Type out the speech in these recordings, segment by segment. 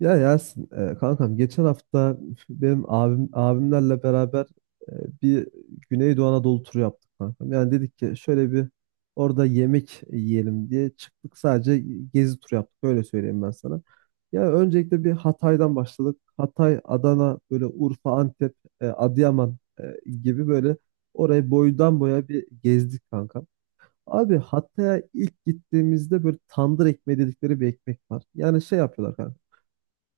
Ya Yasin, kankam geçen hafta benim abimlerle beraber e, bir Güneydoğu Anadolu turu yaptık kankam. Yani dedik ki şöyle bir orada yemek yiyelim diye çıktık, sadece gezi turu yaptık. Öyle söyleyeyim ben sana. Ya öncelikle bir Hatay'dan başladık. Hatay, Adana, böyle Urfa, Antep, Adıyaman gibi böyle orayı boydan boya bir gezdik kankam. Abi Hatay'a ilk gittiğimizde böyle tandır ekmeği dedikleri bir ekmek var. Yani şey yapıyorlar kanka.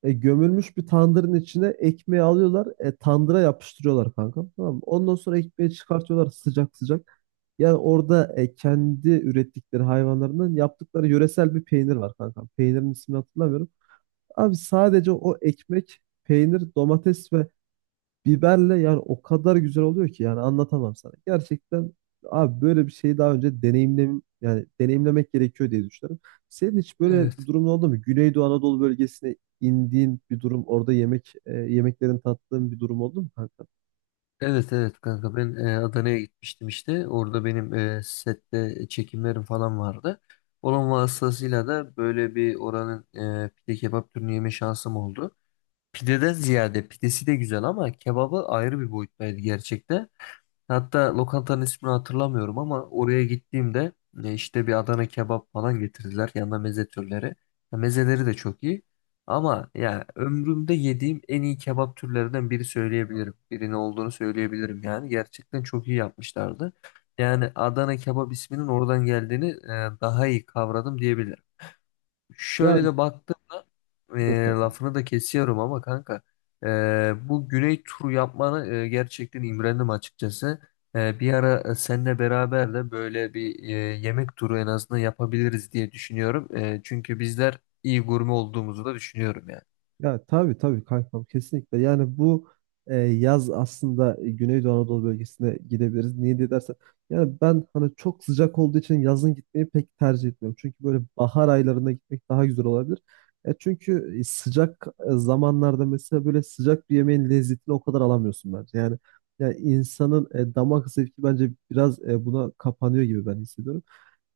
Gömülmüş bir tandırın içine ekmeği alıyorlar. Tandıra yapıştırıyorlar kanka. Tamam mı? Ondan sonra ekmeği çıkartıyorlar sıcak sıcak. Yani orada kendi ürettikleri hayvanlarından yaptıkları yöresel bir peynir var kanka. Peynirin ismini hatırlamıyorum. Abi sadece o ekmek, peynir, domates ve Biberle, yani o kadar güzel oluyor ki yani anlatamam sana. Gerçekten abi böyle bir şeyi daha önce yani deneyimlemek gerekiyor diye düşünüyorum. Senin hiç böyle bir Evet. durumun oldu mu? Güneydoğu Anadolu bölgesine indiğin bir durum, orada yemeklerin tattığın bir durum oldu mu kanka? Evet kanka ben Adana'ya gitmiştim işte. Orada benim sette çekimlerim falan vardı. Onun vasıtasıyla da böyle bir oranın pide kebap türünü yeme şansım oldu. Pideden ziyade pidesi de güzel ama kebabı ayrı bir boyuttaydı gerçekten. Hatta lokantanın ismini hatırlamıyorum ama oraya gittiğimde işte bir Adana kebap falan getirdiler. Yanına meze türleri. Ya mezeleri de çok iyi. Ama ya ömrümde yediğim en iyi kebap türlerinden Birinin olduğunu söyleyebilirim yani. Gerçekten çok iyi yapmışlardı. Yani Adana kebap isminin oradan geldiğini daha iyi kavradım diyebilirim. Şöyle Yani de baktığımda e, buyur kanka. lafını da kesiyorum ama kanka, e, bu Güney turu yapmanı gerçekten imrendim açıkçası. Bir ara seninle beraber de böyle bir yemek turu en azından yapabiliriz diye düşünüyorum. Çünkü bizler iyi gurme olduğumuzu da düşünüyorum yani. Ya tabii tabii kankam, kesinlikle. Yani bu yaz aslında Güneydoğu Anadolu bölgesine gidebiliriz. Niye diye dersen, yani ben hani çok sıcak olduğu için yazın gitmeyi pek tercih etmiyorum. Çünkü böyle bahar aylarında gitmek daha güzel olabilir. Çünkü zamanlarda mesela böyle sıcak bir yemeğin lezzetini o kadar alamıyorsun bence. Yani insanın damak zevki bence biraz buna kapanıyor gibi ben hissediyorum.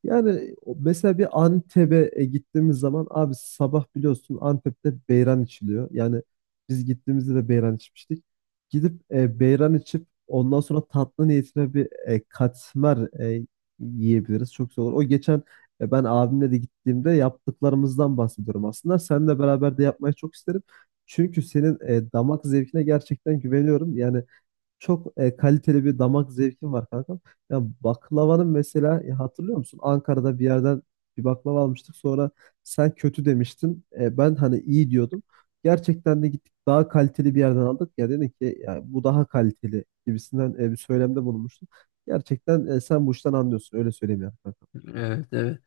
Yani mesela bir Antep'e gittiğimiz zaman abi sabah biliyorsun Antep'te beyran içiliyor. Yani biz gittiğimizde de beyran içmiştik. Gidip beyran içip ondan sonra tatlı niyetine bir katmer yiyebiliriz. Çok güzel olur. O geçen ben abimle de gittiğimde yaptıklarımızdan bahsediyorum aslında. Seninle beraber de yapmayı çok isterim. Çünkü senin damak zevkine gerçekten güveniyorum. Yani çok kaliteli bir damak zevkim var kankam. Ya baklavanın mesela, hatırlıyor musun? Ankara'da bir yerden bir baklava almıştık. Sonra sen kötü demiştin. Ben hani iyi diyordum. Gerçekten de gittik, daha kaliteli bir yerden aldık. Ya dedin ki ya bu daha kaliteli gibisinden bir söylemde bulunmuştun. Gerçekten sen bu işten anlıyorsun. Öyle söyleyeyim yani kankam. Evet, evet.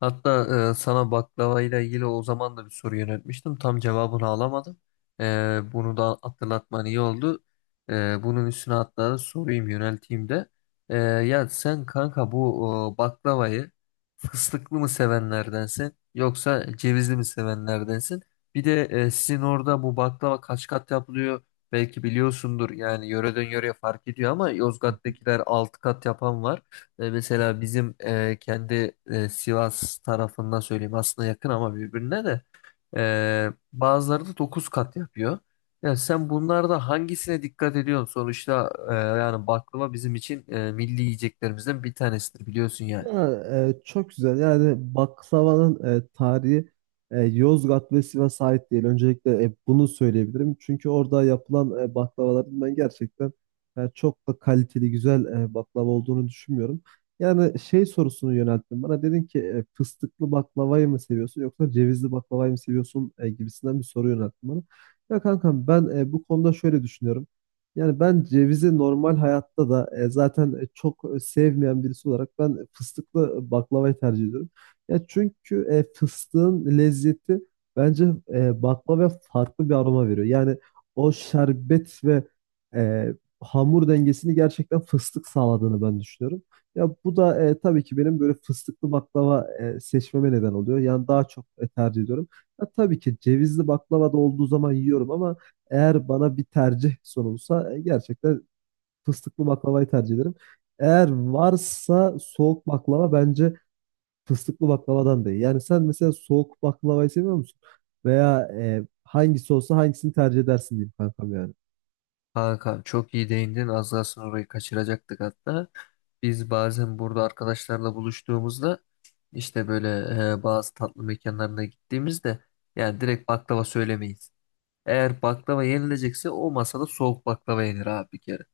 Hatta sana baklavayla ilgili o zaman da bir soru yöneltmiştim. Tam cevabını alamadım. E, Bunu da hatırlatman iyi oldu. Bunun üstüne hatta da sorayım yönelteyim de. Ya sen kanka bu baklavayı fıstıklı mı sevenlerdensin yoksa cevizli mi sevenlerdensin? Bir de sizin orada bu baklava kaç kat yapılıyor? Belki biliyorsundur yani yöreden yöreye fark ediyor ama Hı Yozgat'takiler 6 kat yapan var. Hı. Mesela bizim kendi Sivas tarafından söyleyeyim, aslında yakın ama birbirine de bazıları da 9 kat yapıyor. Yani sen bunlarda hangisine dikkat ediyorsun? Sonuçta yani baklava bizim için milli yiyeceklerimizden bir tanesidir, biliyorsun yani. Ya, çok güzel. Yani baklavanın tarihi Yozgat ve Sivas'a ait değil. Öncelikle bunu söyleyebilirim. Çünkü orada yapılan baklavaların ben gerçekten çok da kaliteli, güzel baklava olduğunu düşünmüyorum. Yani şey sorusunu yönelttim bana. Dedin ki fıstıklı baklavayı mı seviyorsun yoksa cevizli baklavayı mı seviyorsun gibisinden bir soru yönelttim bana. Ya kankam ben bu konuda şöyle düşünüyorum. Yani ben cevizi normal hayatta da zaten sevmeyen birisi olarak ben fıstıklı baklavayı tercih ediyorum. Ya çünkü fıstığın lezzeti bence baklavaya farklı bir aroma veriyor. Yani o şerbet ve e, hamur dengesini gerçekten fıstık sağladığını ben düşünüyorum. Ya bu da tabii ki benim böyle fıstıklı baklava seçmeme neden oluyor. Yani daha çok tercih ediyorum. Ya, tabii ki cevizli baklava da olduğu zaman yiyorum, ama eğer bana bir tercih sunulsa gerçekten fıstıklı baklavayı tercih ederim. Eğer varsa soğuk baklava bence fıstıklı baklavadan da iyi. Yani sen mesela soğuk baklavayı seviyor musun? Veya hangisi olsa hangisini tercih edersin diyeyim kankam yani. Kanka çok iyi değindin, az kalsın orayı kaçıracaktık hatta. Biz bazen burada arkadaşlarla buluştuğumuzda işte böyle bazı tatlı mekanlarına gittiğimizde yani direkt baklava söylemeyiz. Eğer baklava yenilecekse o masada soğuk baklava yenir abi bir kere.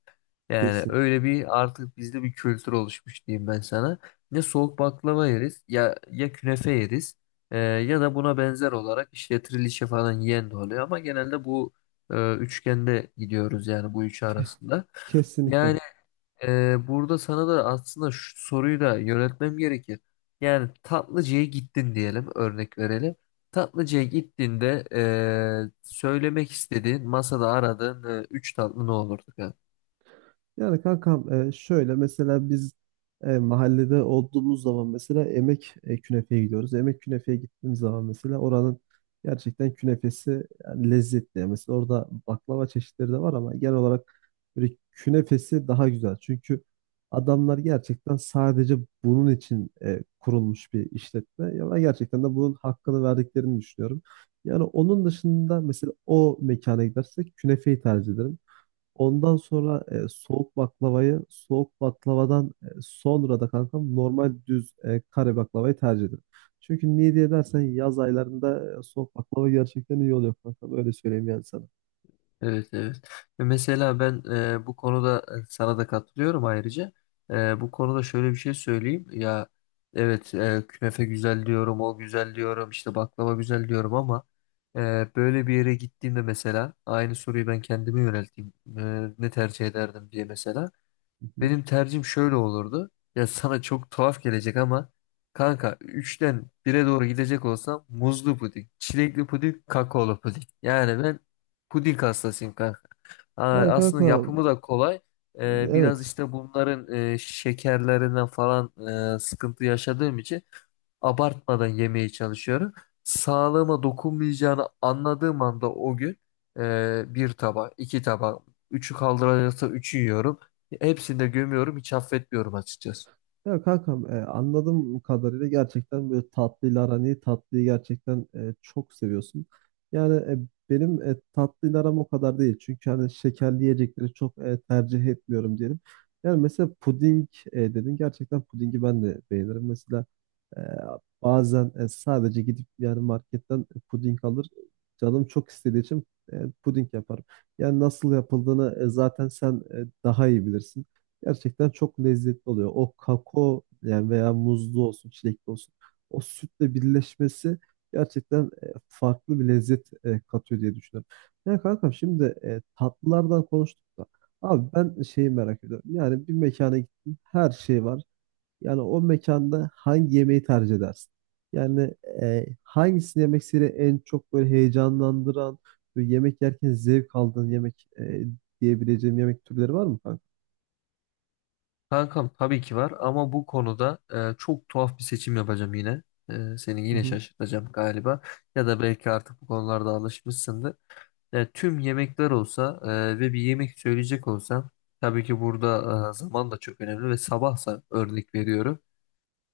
Yani Kesin, öyle bir artık bizde bir kültür oluşmuş diyeyim ben sana. Ne soğuk baklava yeriz ya, ya künefe yeriz ya da buna benzer olarak işte trilişe falan yiyen de oluyor ama genelde bu üçgende gidiyoruz yani, bu üçü arasında. kesinlikle. Yani burada sana da aslında şu soruyu da yöneltmem gerekir. Yani tatlıcıya gittin diyelim, örnek verelim. Tatlıcıya gittiğinde, söylemek istediğin, masada aradığın üç tatlı ne olurdu? Yani kankam, şöyle mesela biz mahallede olduğumuz zaman mesela emek künefeye gidiyoruz. Emek künefeye gittiğimiz zaman mesela oranın gerçekten künefesi yani lezzetli. Yani Mesela orada baklava çeşitleri de var ama genel olarak böyle künefesi daha güzel. Çünkü adamlar gerçekten sadece bunun için kurulmuş bir işletme. Ya ben gerçekten de bunun hakkını verdiklerini düşünüyorum. Yani onun dışında mesela o mekana gidersek künefeyi tercih ederim. Ondan sonra soğuk baklavayı, soğuk baklavadan sonra da kankam normal düz kare baklavayı tercih ederim. Çünkü niye diye dersen yaz aylarında soğuk baklava gerçekten iyi oluyor kankam. Öyle söyleyeyim yani sana. Evet, evet. Ve mesela ben bu konuda sana da katılıyorum ayrıca. Bu konuda şöyle bir şey söyleyeyim. Ya evet, künefe güzel diyorum, o güzel diyorum, işte baklava güzel diyorum ama böyle bir yere gittiğimde mesela aynı soruyu ben kendime yönelteyim. Ne tercih ederdim diye mesela. Hı hı. Benim tercihim şöyle olurdu. Ya sana çok tuhaf gelecek ama kanka, üçten bire doğru gidecek olsam muzlu puding, çilekli puding, kakaolu puding. Yani ben puding hastasıyım kanka. Aa, Yani aslında kanka, yapımı da kolay. Biraz evet. işte bunların şekerlerinden falan sıkıntı yaşadığım için abartmadan yemeye çalışıyorum. Sağlığıma dokunmayacağını anladığım anda o gün bir tabak, iki tabak, üçü kaldırılırsa üçü yiyorum. Hepsini de gömüyorum, hiç affetmiyorum açıkçası. Ya kankam, anladığım kadarıyla gerçekten böyle tatlıyla aran iyi. Tatlıyı gerçekten çok seviyorsun. Yani benim tatlıyla aram o kadar değil. Çünkü hani şekerli yiyecekleri çok tercih etmiyorum diyelim. Yani mesela puding dedin. Gerçekten pudingi ben de beğenirim. Mesela ee, bazen sadece gidip yani marketten puding alır. Canım çok istediği için puding yaparım. Yani nasıl yapıldığını zaten sen daha iyi bilirsin. Gerçekten çok lezzetli oluyor. O kakao yani veya muzlu olsun, çilekli olsun. O sütle birleşmesi gerçekten farklı bir lezzet katıyor diye düşünüyorum. Ya kankam şimdi tatlılardan konuştuk da. Abi ben şeyi merak ediyorum. Yani bir mekana gittim. Her şey var. Yani o mekanda hangi yemeği tercih edersin? Yani hangisini yemek seni en çok böyle heyecanlandıran, böyle yemek yerken zevk aldığın yemek diyebileceğim yemek türleri var mı kanka? Kankam tabii ki var ama bu konuda çok tuhaf bir seçim yapacağım yine. Seni yine şaşırtacağım galiba. Ya da belki artık bu konularda alışmışsındır. Tüm yemekler olsa ve bir yemek söyleyecek olsam tabii ki burada zaman da çok önemli, ve sabahsa örnek veriyorum.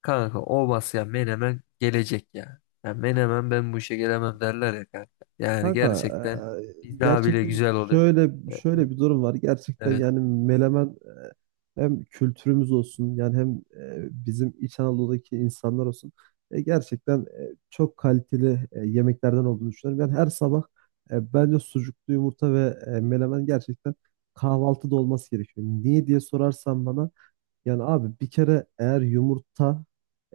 Kanka o ya Menemen gelecek ya. Ya Menemen ben bu işe gelemem derler ya kanka. Yani Kanka gerçekten eee, biz daha bile gerçekten güzel oluyor. E, şöyle bir durum var. Gerçekten Evet. yani Menemen, hem kültürümüz olsun yani hem bizim İç Anadolu'daki insanlar olsun. Gerçekten çok kaliteli yemeklerden olduğunu düşünüyorum. Yani her sabah bence sucuklu yumurta ve menemen gerçekten kahvaltıda olması gerekiyor. Niye diye sorarsan bana, yani abi bir kere eğer yumurta,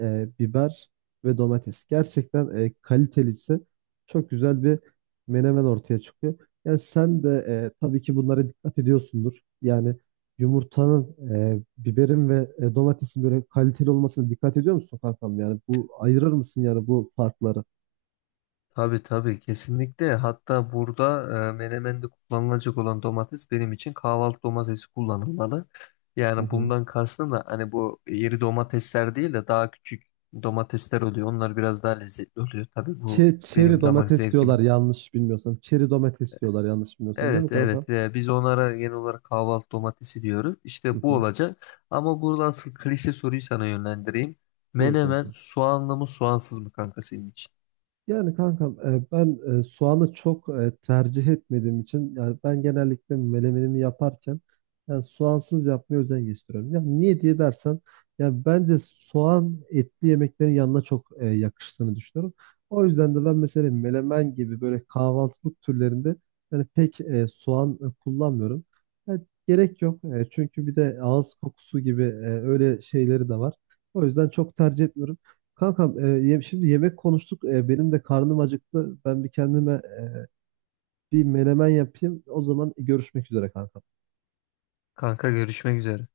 biber ve domates gerçekten kaliteliyse çok güzel bir menemen ortaya çıkıyor. Yani sen de tabii ki bunlara dikkat ediyorsundur. Yani yumurtanın, biberin ve domatesin böyle kaliteli olmasına dikkat ediyor musun kankam? Yani bu ayırır mısın yani bu farkları? Tabii tabii, kesinlikle. Hatta burada menemende kullanılacak olan domates benim için kahvaltı domatesi kullanılmalı. Hı Yani hı. bundan kastım da hani bu iri domatesler değil de daha küçük domatesler oluyor. Onlar biraz daha lezzetli oluyor. Tabii bu Çeri benim damak domates zevkime. diyorlar yanlış bilmiyorsam. Çeri domates diyorlar yanlış bilmiyorsam, değil mi Evet, kanka? evet. Biz onlara genel olarak kahvaltı domatesi diyoruz. Hı İşte bu hı. olacak. Ama burada asıl klişe soruyu sana yönlendireyim. Buyur Menemen kanka. soğanlı mı soğansız mı kanka senin için? Yani kankam, ben soğanı çok tercih etmediğim için, yani ben genellikle melemenimi yaparken yani soğansız yapmaya özen gösteriyorum. Ya niye diye dersen, ya bence soğan etli yemeklerin yanına çok yakıştığını düşünüyorum. O yüzden de ben mesela melemen gibi böyle kahvaltılık türlerinde yani pek soğan kullanmıyorum. Ya gerek yok. Çünkü bir de ağız kokusu gibi öyle şeyleri de var. O yüzden çok tercih etmiyorum. Kankam, şimdi yemek konuştuk. Benim de karnım acıktı. Ben bir kendime bir menemen yapayım. O zaman görüşmek üzere Kankam. Kanka görüşmek üzere.